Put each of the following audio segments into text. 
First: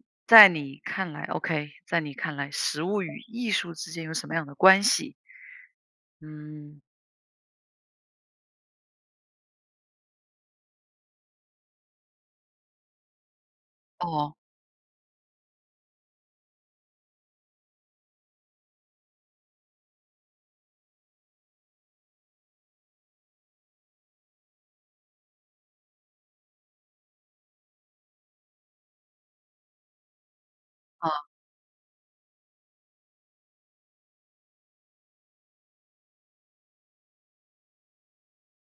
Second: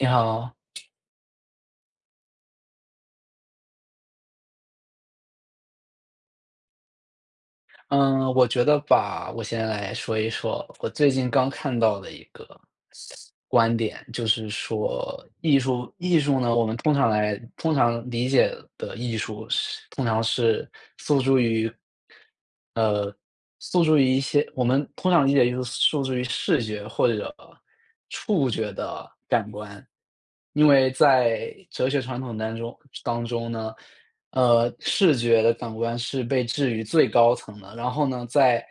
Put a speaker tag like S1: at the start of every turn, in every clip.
S1: 你
S2: 在
S1: 好。
S2: 你 看来 okay，在你看来实物与艺术之间有什么样的关系。嗯。
S1: 嗯，我觉得吧，我先来说一说，我最近刚看到的一个观点，就
S2: 哦。
S1: 是说艺术艺术呢，我们通常来通常理解的艺术是通常是诉诸于呃，诉诸于一些我们通常理解艺术诉诸于视觉或者触觉的感官。因为
S2: 啊。
S1: 在哲学传统当中当中呢，呃，视觉的感官是被置于最高层的，然后呢在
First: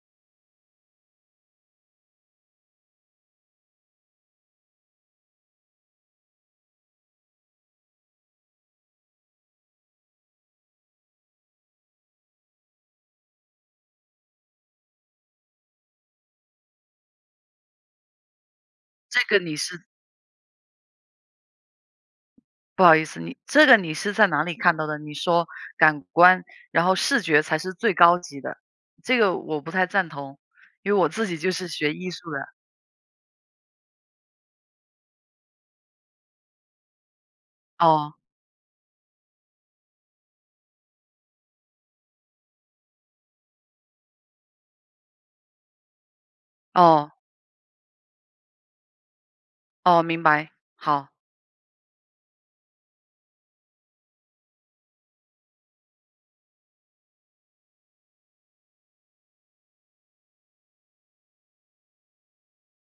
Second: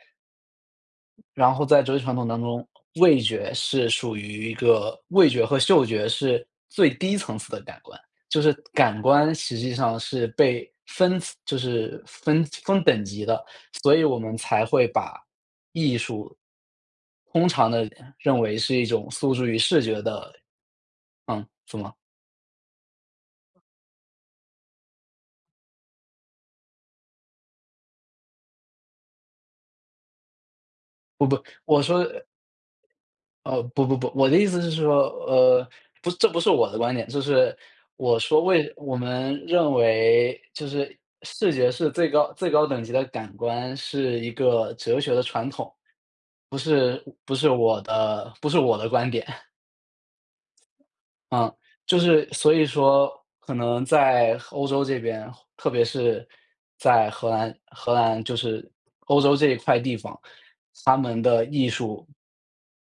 S1: 然后在哲学传统当中，味觉是属于一个味觉和嗅觉是最低层次的感官，就是感官实际上是被分就是分分等级的，所以我们才会把艺术通常的认为是一种
S2: 这
S1: 诉
S2: 个
S1: 诸
S2: 你
S1: 于
S2: 是
S1: 视觉的嗯，怎么？
S2: 不好意思，你这个你是在哪里看到的？你说感官，然后视觉才是最高级的。这个我不太赞同，因为我自
S1: 我
S2: 己
S1: 不
S2: 就是
S1: 我
S2: 学
S1: 说
S2: 艺术的。
S1: 呃，不，不，不，我的意思是说，呃，不这不是我的观点，就是，
S2: 哦。
S1: 我说为我们认为就是视觉是最高最高等级的感官，是一个哲学的传统。
S2: 哦。
S1: 不是不是我的不是我的观点。
S2: 哦，明白，好。
S1: 嗯，就是，所以说，可能在欧洲这边，特别是在荷兰荷兰，就是欧洲这一块地方，它们的艺术，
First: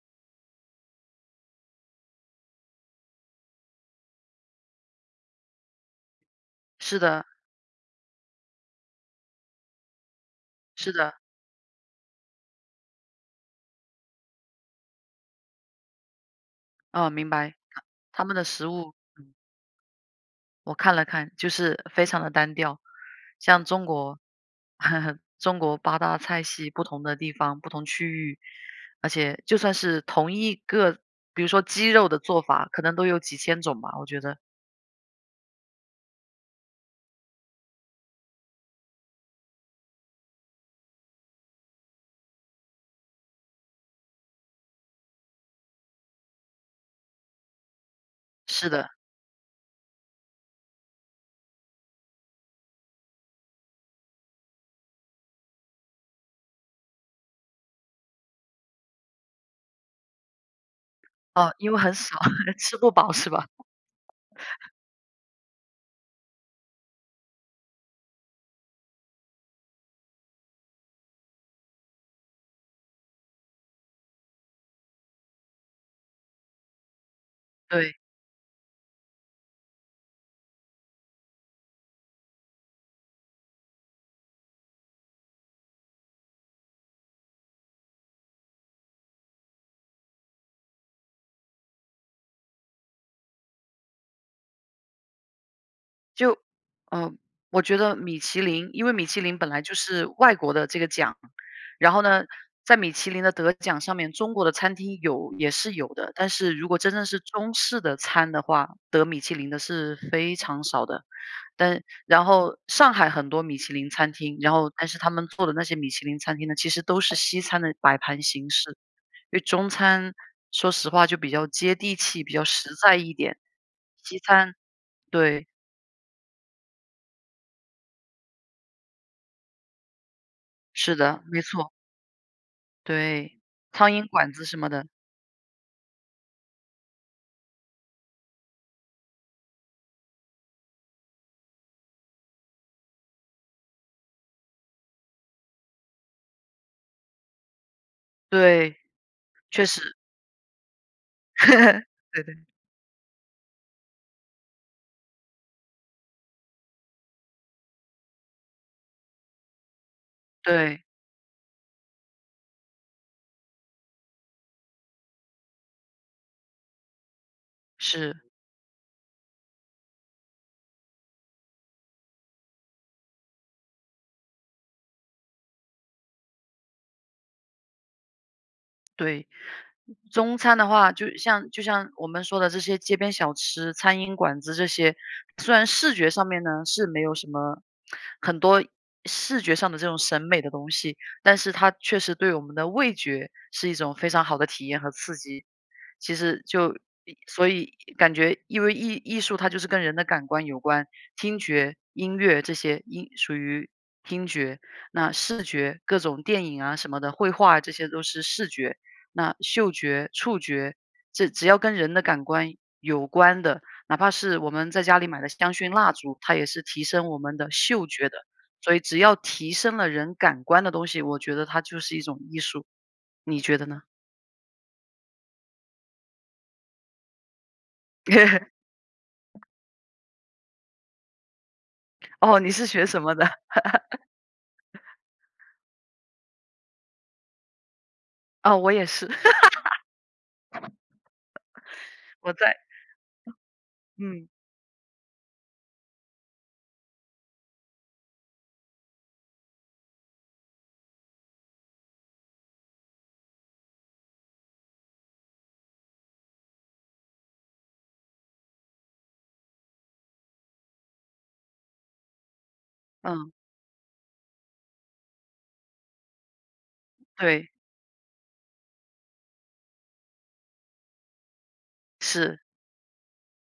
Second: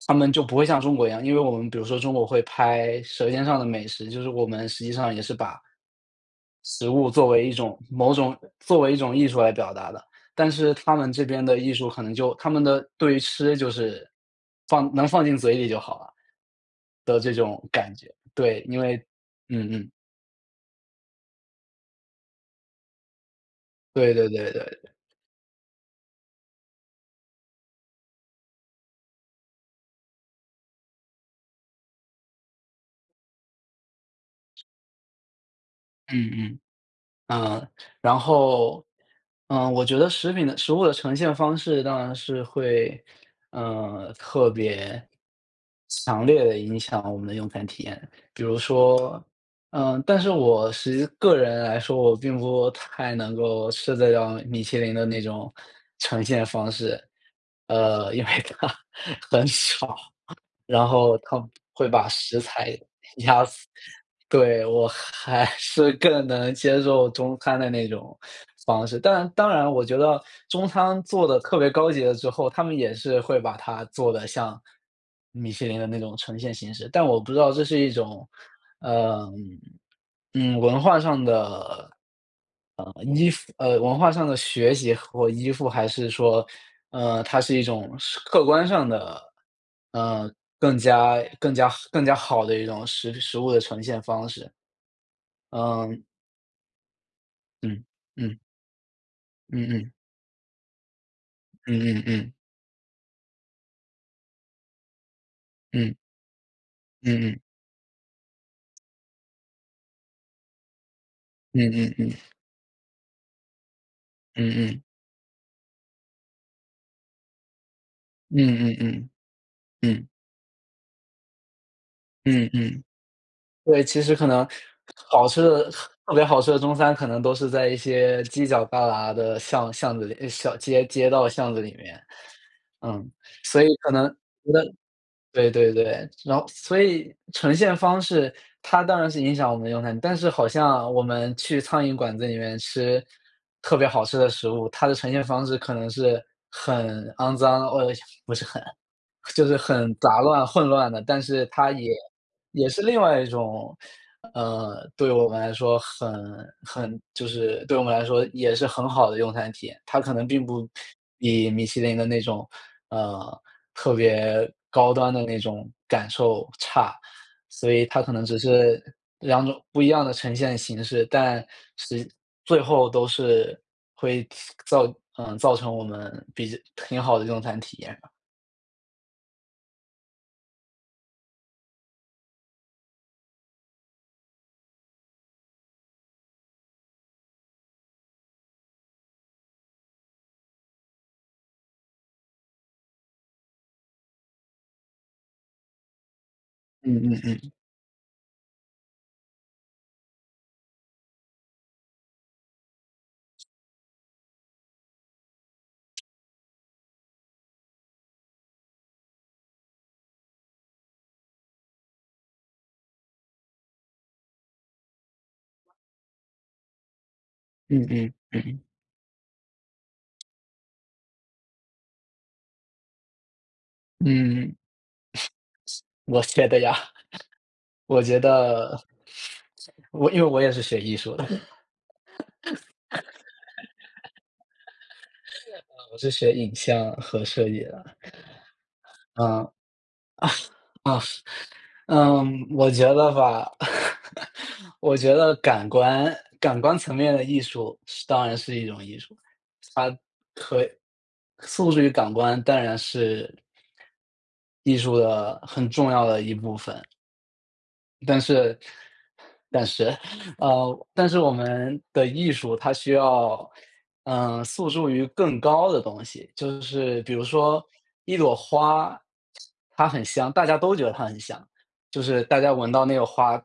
S1: 他们就不会像中国一样，因为我们比如说中国会拍舌尖上的美食，就是我们实际上也是把食
S2: 是
S1: 物
S2: 的。
S1: 作为一种某种作为一种艺术来表达的，但是
S2: 是
S1: 他们
S2: 的。
S1: 这边的艺术可能就他们的，对于吃就是，呃，放能放进嘴里就好了，
S2: 哦，
S1: 的
S2: 明
S1: 这
S2: 白。
S1: 种感觉，
S2: 他他们的
S1: 对，
S2: 食
S1: 因
S2: 物。
S1: 为
S2: 嗯。
S1: 嗯嗯。
S2: 我看了看，就是非常地单调。像中
S1: 对
S2: 国
S1: 对对对对。
S2: 中国八大菜系，不同的地方、不同区域而且就算是同一个比如说鸡肉的做法可能都有几千种吧，我觉得。
S1: 嗯嗯。嗯，然后，呃，我觉得食品的食物的呈现方式当然是会，呃，特别强烈地影响我们的用餐体验。比如
S2: 是的。
S1: 说嗯，但是我实际个人来说，我并不太能够吃得了米其林的那种呈现方式。呃，因为它很少，然后它
S2: 哦，因为
S1: 会
S2: 很
S1: 把
S2: 少，
S1: 食 材
S2: 吃不饱是
S1: 压
S2: 吧？
S1: 死。对，我还还是更能接受中餐的那种 方式。但当然了，我觉得中餐做得特别高级了之后，他们也是会把它做得像米其林的那种呈现形式。但我不知道这是一
S2: 对。
S1: 种，呃，嗯，文化上的，呃，依附呃，文化上的学习和或依附，还是说，呃，它是一种实客观上的，呃，更加更加好更加好的一种食品食物的呈现方式，嗯
S2: 就呃，我觉
S1: 嗯，
S2: 得米
S1: 嗯。
S2: 其林因为米其林本来
S1: 嗯
S2: 就
S1: 嗯。
S2: 是外国的这个奖。
S1: 嗯
S2: 然后
S1: 嗯
S2: 呢，
S1: 嗯。
S2: 在米其林的得奖上面中国的餐厅有也是有
S1: 嗯。
S2: 的，但是如果真的是
S1: 嗯嗯。
S2: 中式的餐的话，得米其林的是非常少的。
S1: 嗯
S2: 但
S1: 嗯
S2: 然
S1: 嗯。
S2: 后上海很多米其林餐厅，然
S1: 嗯
S2: 后
S1: 嗯。
S2: 但是他们做的那些米其林餐厅呢，其实都是西餐的摆盘形式。
S1: 嗯嗯嗯，
S2: 因为中
S1: 嗯。
S2: 餐，说实话就比较接地气、比较
S1: 嗯
S2: 实
S1: 嗯。
S2: 在一点。
S1: 对，其实
S2: 西
S1: 可能
S2: 餐，
S1: 好吃
S2: 对
S1: 的特别好吃的中餐可能都是在一些犄角旮旯的巷巷子里，小街
S2: 是
S1: 街
S2: 的，
S1: 道
S2: 没
S1: 巷子
S2: 错。
S1: 里面。嗯，
S2: 对，
S1: 所以可
S2: 苍
S1: 能，
S2: 蝇馆子
S1: 我觉
S2: 什么
S1: 得
S2: 的。
S1: 对对对。然后所以呈现方式，它当然是影响我们用餐，但是好像我们去苍蝇馆子里面吃特别好吃的食物，它的呈现方式可能是很肮脏哦，呃，不是很
S2: 对，
S1: 就是
S2: 确实。
S1: 很杂乱、混乱的。但 是它也
S2: 对对。
S1: 也是另外一种，呃，对我们来说很很就是对我们来说也是很好的用餐体验。它可能并不
S2: 对。
S1: 比米其林的那种，呃，特别高端的那种感受差。所以它可
S2: 是。
S1: 能只是2种不一样的呈现形式。但，实最后都是会次个造嗯，造成我们比较挺好的用餐体验吧。
S2: 对。中餐的话就像就像我们说的这些街边小吃、苍蝇馆子这些，虽然视觉上面呢是没有什么，很多视觉上的这种审美的东西，但是它确实对我们的味觉是一种非常好的体验和刺激。其实就
S1: 嗯嗯
S2: 所
S1: 嗯。
S2: 以感觉因为艺艺术它就是跟人的感官有关，听觉、音乐这些应属于听觉，那视觉，各种电影啊什么的，绘画啊这些都是视觉，那嗅觉、触觉，这只要跟人的感官有关的，哪怕是我们在家里买的香薰蜡烛，它也是提升我们的
S1: 嗯，
S2: 嗅觉
S1: 嗯，
S2: 的，
S1: 嗯。
S2: 所以只要提升了人感官的东西，我觉得它就是一种艺术，你觉得呢？
S1: 嗯，我学的呀。我觉 得我因为我也是学艺术的。
S2: 哦，你是学什么的？
S1: 摄影，我是学影像和摄影啦。
S2: 哦，我也是。
S1: 嗯。啊，嗯。
S2: 我
S1: 嗯，
S2: 在
S1: 我觉得吧。
S2: 嗯。
S1: 我觉得感官感官层面的艺术是当然是一种艺术，它可诉诸于感官，当然是艺术的很重要的一部分。但是但是呃，但是我们的艺术，它需
S2: 嗯。
S1: 要，呃，诉诸于更高的东西。就是比如
S2: 对。
S1: 说一朵花，它很香，大家都觉得它很香，就是大
S2: 是。
S1: 家闻到那个花，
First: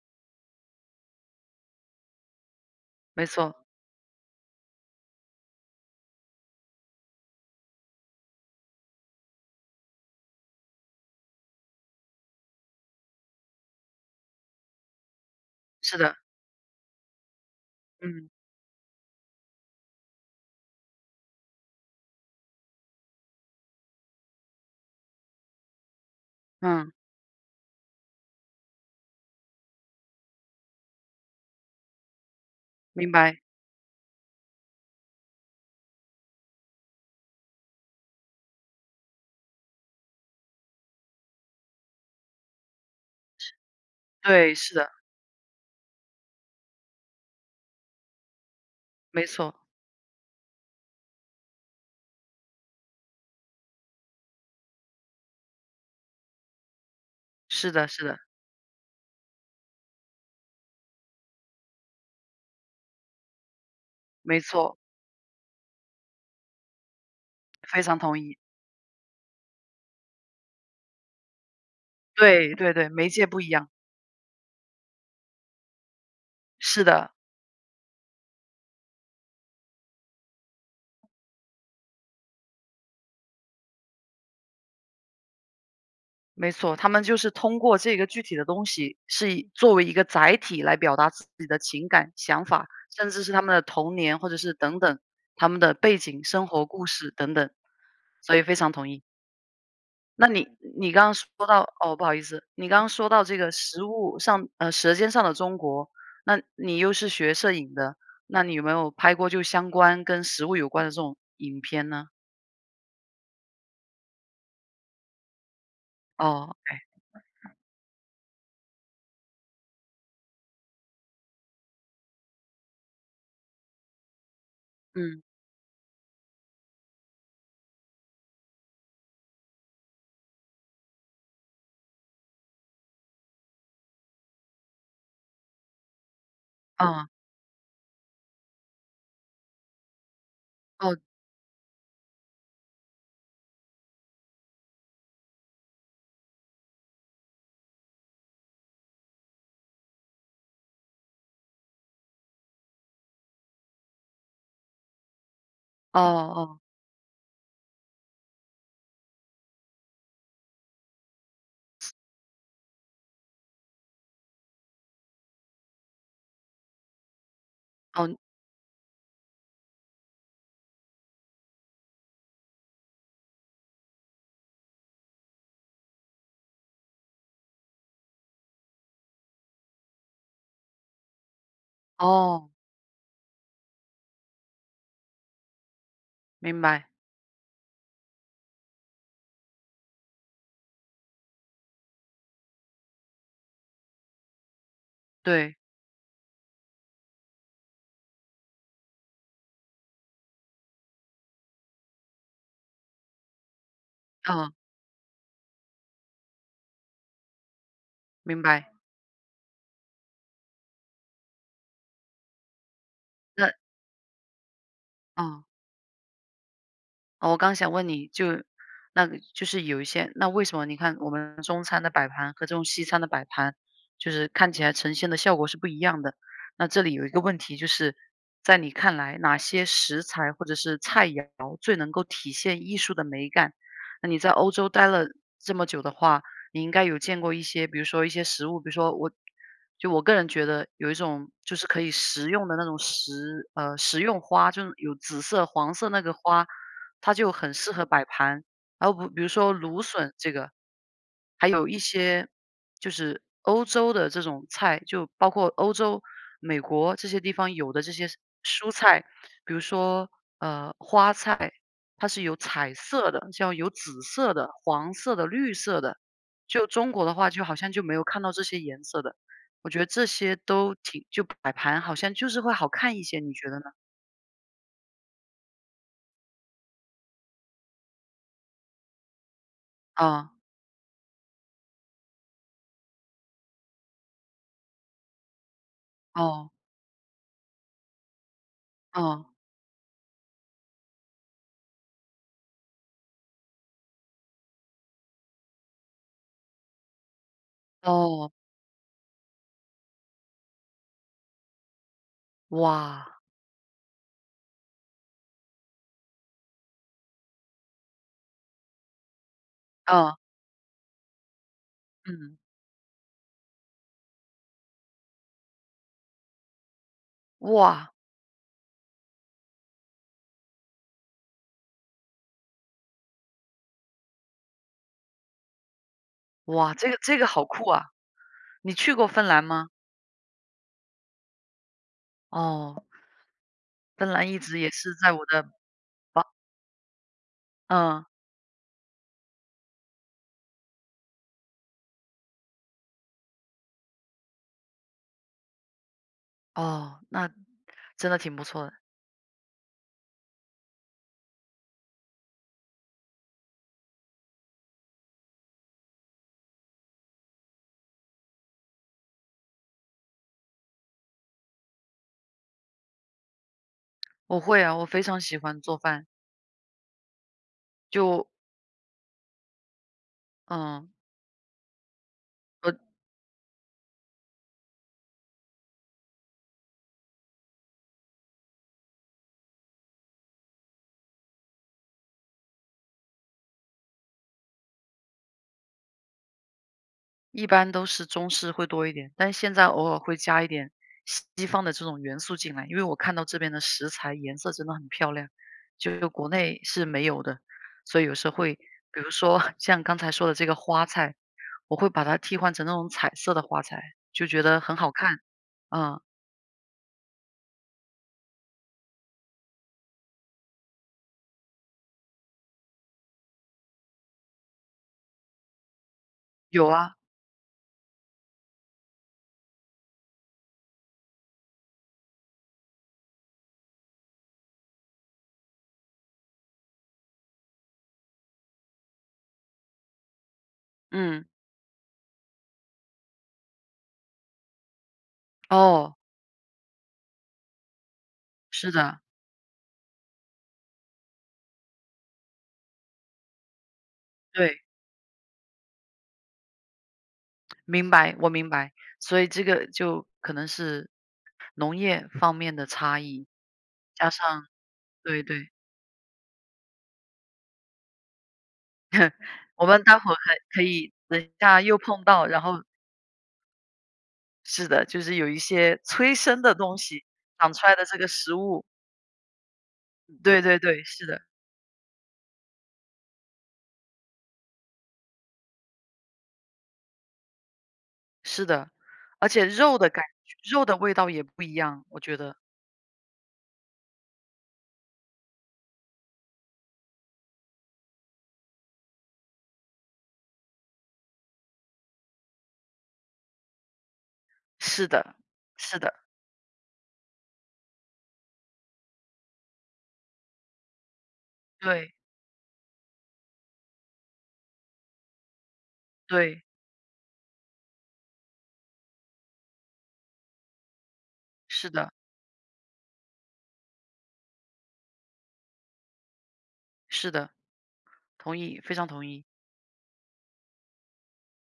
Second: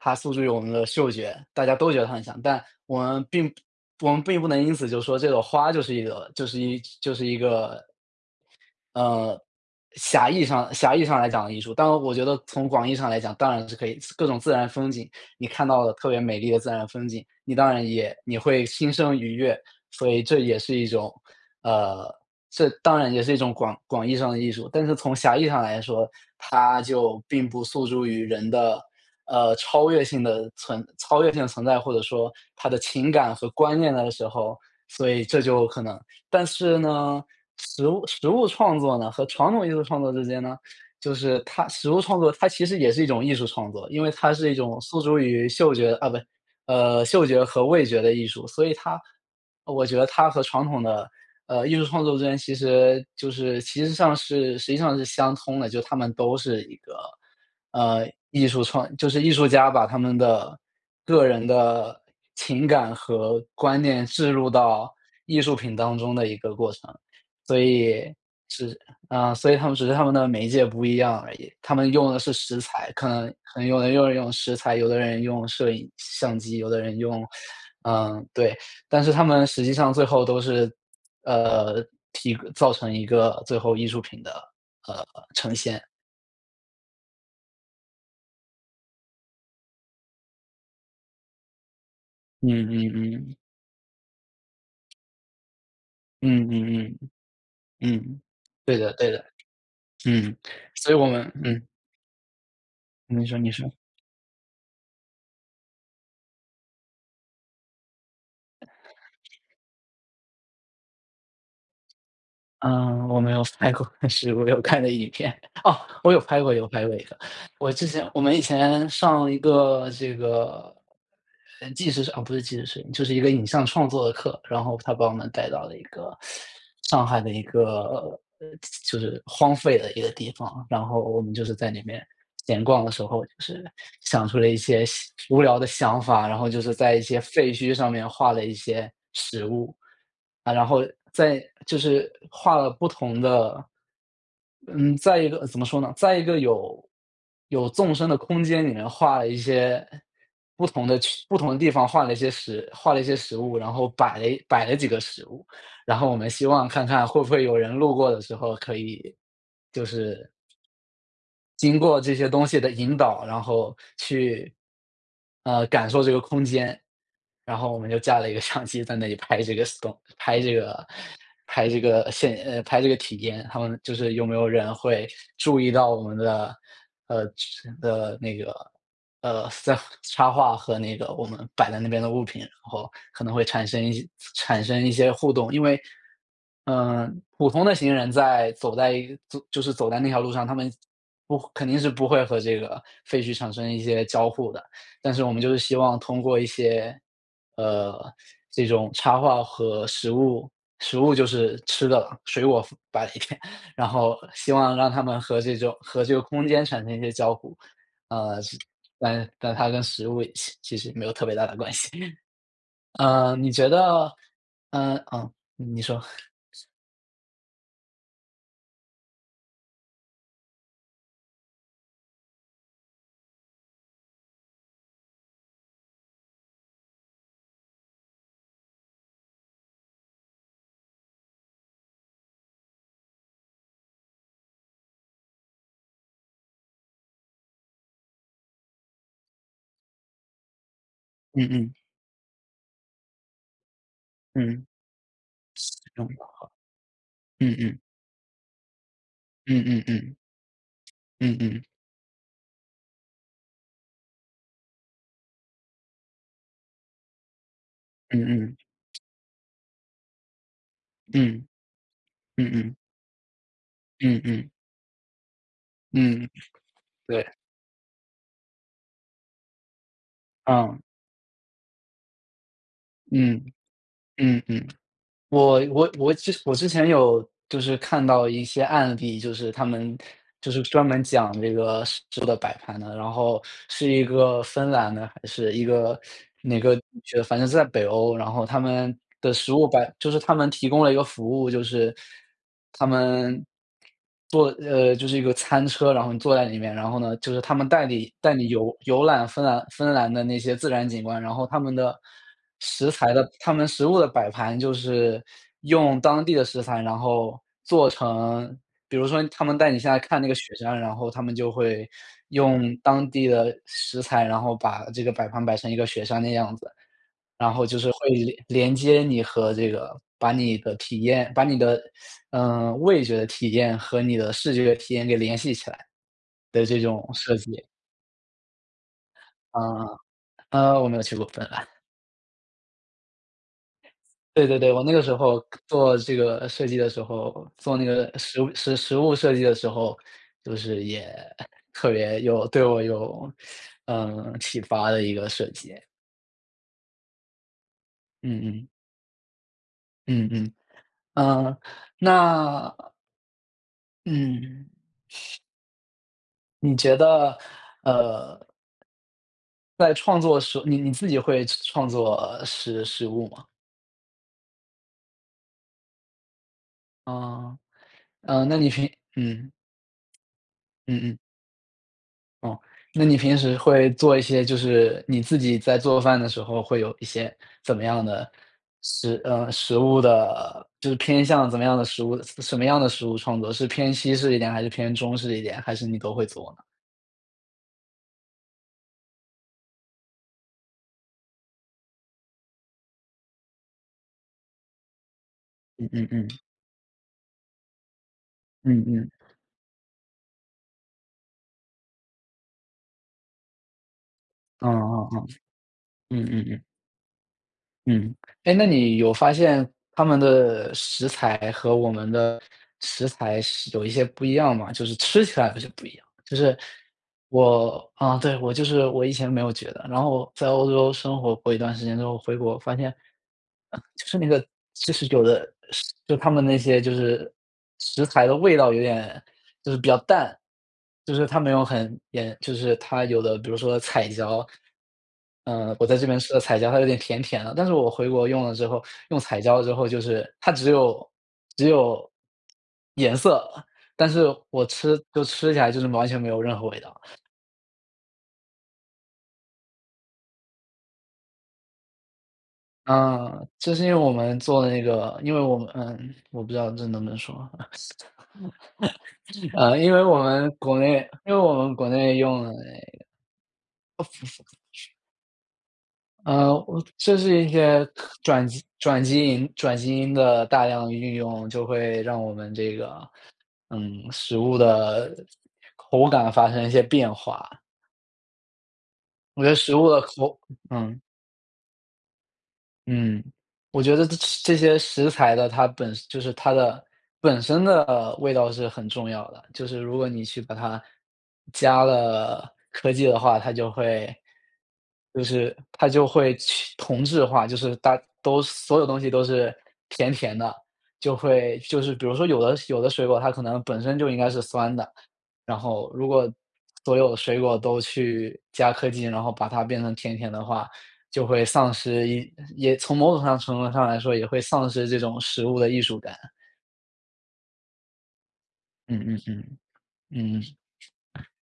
S1: 它诉诸于我们的嗅觉，大家都觉得它很香，但我
S2: 没
S1: 们
S2: 错。
S1: 并我们并不能因此就说这朵花就是一个就是一就是一个呃，狭义上狭义上来讲的艺术，当然我觉得从广义上来讲，当然是可以，各种自然风景，你看到的
S2: 是
S1: 特
S2: 的。
S1: 别美丽的自然风景，你当然也
S2: 嗯。
S1: 也会心生愉悦，所以这也是一种呃，这当然也是一种广广义上的艺术。但是从狭义上来说，它
S2: 嗯。
S1: 就并不诉诸于人的，呃，超越性的存超越性的存在，或者说它的情
S2: 明
S1: 感
S2: 白。
S1: 和观念的时候，所以这就可能但是呢，食物食物创作呢和传统艺术创作之间呢，就是它食物创作，它其实也是一种艺术
S2: 是。
S1: 创作。因为它是一
S2: 对，是
S1: 种
S2: 的。
S1: 诉诸于嗅觉啊不，呃，嗅觉和味觉的艺术，所以它
S2: 没错。
S1: 我觉得它和传统的，呃，艺术创作之间，其实就是，其实上是其实上是相通的。就它们都是一个，
S2: 是的是
S1: 呃，
S2: 的。
S1: 艺术创就是艺术家把他们的个人的情感和观念置
S2: 没
S1: 入
S2: 错。
S1: 到艺术品当中的一个过程。所
S2: 非常
S1: 以，
S2: 同意。
S1: 是啊，所以他们只是他们的媒介不一样而已，他们用的是
S2: 对，
S1: 食
S2: 对对，
S1: 材，可
S2: 媒介
S1: 能
S2: 不一
S1: 可能
S2: 样。
S1: 有的人用用食材，有的人用摄影相机，有的
S2: 是
S1: 人
S2: 的。
S1: 用呃，对，但是他们实际上最后都是，呃，提造成一个最后艺术品的，呃，呈现。
S2: 没错，他们就是通过这个具体的东西，是以作为一个载体来表达自己的情感、想
S1: 嗯，
S2: 法、甚
S1: 嗯，
S2: 至是
S1: 嗯。
S2: 他们的童年或者是等等，他们的背景，生
S1: 嗯，
S2: 活故
S1: 嗯，嗯。
S2: 事等等。
S1: 嗯。
S2: 所以非常
S1: 对
S2: 同
S1: 的，
S2: 意。
S1: 对的，
S2: 那
S1: 嗯，
S2: 你
S1: 所
S2: 你
S1: 以我
S2: 刚刚说
S1: 们嗯。
S2: 到哦，不好意思，你刚刚说
S1: 你
S2: 到这
S1: 说
S2: 个
S1: 你说。
S2: 食物上呃，舌尖上的中国，那你又是学摄影的，那你有没有拍过就相关跟食物有关的这种影片呢？
S1: 嗯，我没有拍过，但是我有看过影片。哦！我有拍过，
S2: 哦，
S1: 有
S2: 唉。
S1: 拍过一个。我之前我们以前上一个这个，呃纪实哦不是纪实摄影，就是一个影像创作的课，然后他把我
S2: 嗯。
S1: 们带到了一个，上海的一个就就是荒废的一个地方，然后我们就是在里面闲逛的时候，就是想出了一些细无聊的想法，然后就是在一
S2: 啊。
S1: 些废墟上面画了一些食物。啊，然后
S2: 哦。
S1: 在就是画了不同的嗯。在一个怎么说呢。在一个有有纵深的空间里面画了一些不同的区不同的地方画了一些食画了一些食物，然后摆了摆了几个食物，然
S2: 哦
S1: 后我们希
S2: 哦。
S1: 望看看会不会有人路过的时候可以就是经过这些东西的引导，然后去呃感受这个空间。然后我们就
S2: 哦。
S1: 架了一个相机在那里拍这个 Stone，拍这个拍这个现呃拍这个体验，他们就是有没有人会注意到我们的呃的那个呃这插画和那个我们摆在那边的物品，
S2: 哦。
S1: 然后可能会产生一些产生一些互动。因为，
S2: 明白。
S1: 嗯，普通的行人在走在就是走在那条路上，他们不肯定是不会和这个废墟产生一些交互的，但是我们就
S2: 对。
S1: 是希望通过一些呃，这种插画和食物-食物就是吃的了-水果摆一点，然后希
S2: 哦。
S1: 望让他们和这种和这个空间产生一些交互。呃
S2: 明
S1: 是
S2: 白。
S1: 但但它跟食物其其实没有特别大的关系。呃，你
S2: 那
S1: 觉得嗯哦
S2: 啊。
S1: 你说。
S2: 哦，我刚想问你就那个就是有一些那为什么你看我们中餐的摆盘和这种西餐的摆盘，就是看起来呈现的效果是不一样的。那这里有一个问题就是在你看来，哪些食材或者是菜肴最能够体现艺术的美感。那你在欧洲待了这么久的话，你应该有见过一些，比如说一些食物，比如说我就我个人觉得有一种
S1: 嗯
S2: 就是
S1: 嗯。
S2: 可以食用的那种食，呃食用花，就
S1: 嗯。
S2: 是有紫色、
S1: 食
S2: 黄色那
S1: 用
S2: 个
S1: 吧哈。
S2: 花，它就很
S1: 嗯
S2: 适
S1: 嗯。
S2: 合摆盘。然后比比如说
S1: 嗯
S2: 芦
S1: 嗯
S2: 笋
S1: 嗯。
S2: 这个，
S1: 嗯
S2: 还
S1: 嗯。
S2: 有一些就是欧洲的这种菜，就包括欧洲，美国这些地方有的这些
S1: 嗯嗯。
S2: 蔬菜。比如说，呃，花
S1: 嗯。
S2: 菜，它是有
S1: 嗯
S2: 彩
S1: 嗯。
S2: 色的，像有紫
S1: 嗯
S2: 色
S1: 嗯。
S2: 的、黄色的、绿色的，
S1: 嗯。
S2: 就中国的
S1: 对。
S2: 话就好像就没有看到这些颜色的。我觉得这些都
S1: 嗯。
S2: 挺就摆盘，好像就是会好看一些，你
S1: 嗯。
S2: 觉得呢？
S1: 嗯嗯。我我我之我之前有就是看到一些案例，就是他们
S2: 嗯。
S1: 就是专门讲这个食物的摆盘的。然后是一个芬兰的还是一个
S2: 哦。
S1: 哪个就反正是在北欧，然后他们
S2: 嗯。
S1: 的食物摆就是他们提供了一个服务。就是他们做，呃就是一个餐车，然后你坐在里面，然后呢就是他们带你
S2: 哦。
S1: 带你游游览芬兰芬兰的那些自然景观。然后他们的食材
S2: 哇。
S1: 的他们食物的摆盘就是用当地的食材，然后做成比如说他们带你下来
S2: 哦。
S1: 看那个雪山，然后他们就会
S2: 嗯。
S1: 用当地的食材，然后把这个摆盘摆成一个雪山的样子。然后就
S2: 哇。
S1: 是会连连接你和这个，把你的体验把你的，嗯，味觉的体验和你的视觉体验给联系起来的
S2: 哇。
S1: 这
S2: 这个
S1: 种
S2: 这个
S1: 设
S2: 好
S1: 计。
S2: 酷啊。你去过芬兰吗？
S1: 嗯。呃，我没有去过芬兰。
S2: 哦。芬兰一
S1: 对，对，
S2: 直也
S1: 对，我那
S2: 是
S1: 个
S2: 在
S1: 时
S2: 我
S1: 候
S2: 的
S1: 做这
S2: 啊。
S1: 个设计的时候，做那
S2: 嗯。
S1: 个实实实物设计的时候，就是也特别有对我有，嗯，启发的一个设计。
S2: 哦，那真的挺
S1: 嗯，
S2: 不错
S1: 嗯。
S2: 的。
S1: 嗯，嗯，呃，那嗯。你觉得呃在创作的时候，你你自己会创作实实物吗？
S2: 我会啊，我非常喜欢做饭。
S1: 呃。
S2: 就
S1: 嗯，那你平嗯。
S2: 嗯。
S1: 嗯嗯。哦，
S2: 呃
S1: 那你平时会做一些就是你自己在做饭的时候会有一些怎么样的食呃，食物的就是偏向怎么样的食物什么样的食物创作，是偏西式一点还是偏中式一点，还是你都会做呢？
S2: 一般都是中式会多一点，但现在偶尔会加一点西方的这种元素进来，因为我看到这边的食材颜色真的很漂亮，
S1: 嗯
S2: 就是
S1: 嗯
S2: 国
S1: 嗯。
S2: 内是没有的，所以有时候会
S1: 嗯
S2: 比
S1: 嗯。
S2: 如说像刚才说的这个花菜，我会把它替换成那种彩色的花菜，就觉得
S1: 哦
S2: 很好
S1: 哦
S2: 看。
S1: 哦，
S2: 啊。
S1: 嗯嗯嗯。嗯。哎，那你有发现他们的食材和我们的食材是有一些不一样吗？就是吃起来好像不一样。就是
S2: 有啊。
S1: 我啊，对，我就是我以前没有觉得。然后在欧洲生活过一段时间之后，回国发现，就是那个就是有的就它们那些就是食材的味道有点就是比较淡，就
S2: 嗯。
S1: 是它没有很也就是它有的比如说彩椒，嗯，我
S2: 哦。
S1: 在这边吃的彩椒它有点甜甜的。但是我回国用了之
S2: 是
S1: 后，
S2: 的。
S1: 用彩椒之后，就是它只有只有颜色，但是
S2: 对。
S1: 我吃就吃起来就是完全没有任何味道。
S2: 明白，我明白。所以这个就可能是农业方面的差异，
S1: 呃，就是因为我
S2: 加
S1: 们
S2: 上
S1: 做的那个，
S2: 对
S1: 因为
S2: 对。
S1: 我们嗯，我不知道这能不能说。
S2: 我
S1: 呃，
S2: 们
S1: 因
S2: 待
S1: 为
S2: 会儿
S1: 我
S2: 可
S1: 们
S2: 可
S1: 国
S2: 以，
S1: 内
S2: 等一
S1: 因为我
S2: 下
S1: 们
S2: 又
S1: 国
S2: 碰
S1: 内
S2: 到，然
S1: 用的那
S2: 后
S1: 个
S2: 是 的，就是有一些催生的
S1: 呃，
S2: 东西
S1: 就是一
S2: 长出来的
S1: 些
S2: 这个食
S1: 转基
S2: 物。
S1: 因转基因转基因
S2: 对
S1: 的
S2: 对
S1: 大
S2: 对，
S1: 量
S2: 是
S1: 运
S2: 的。
S1: 用，就会让我们这个，嗯，食物的口感发生一些变化。
S2: 是的，而
S1: 我
S2: 且
S1: 觉得食
S2: 肉的
S1: 物的
S2: 感
S1: 口
S2: 觉肉的味
S1: 嗯。
S2: 道也不一样，我觉得。
S1: 嗯，我觉得这这些食材的，它本就是它的本身的味道是很重要的。就是如果你去把它加了科技的话，它就会
S2: 是的，
S1: 就是
S2: 是
S1: 它
S2: 的。
S1: 就会去同质化。就是大都所有东西都是甜甜的。就会就
S2: 对。
S1: 是比如说，有的有的水果它可能本身就应该是酸的，然后如果
S2: 对。
S1: 所有的水果都去加科技，然后把它变成甜甜的话，就会
S2: 是
S1: 丧
S2: 的。
S1: 失也从某种上程度上来说也会丧失这种食物的艺术感。
S2: 是的。同意，非常
S1: 嗯
S2: 同
S1: 嗯
S2: 意。
S1: 嗯，嗯嗯。啊。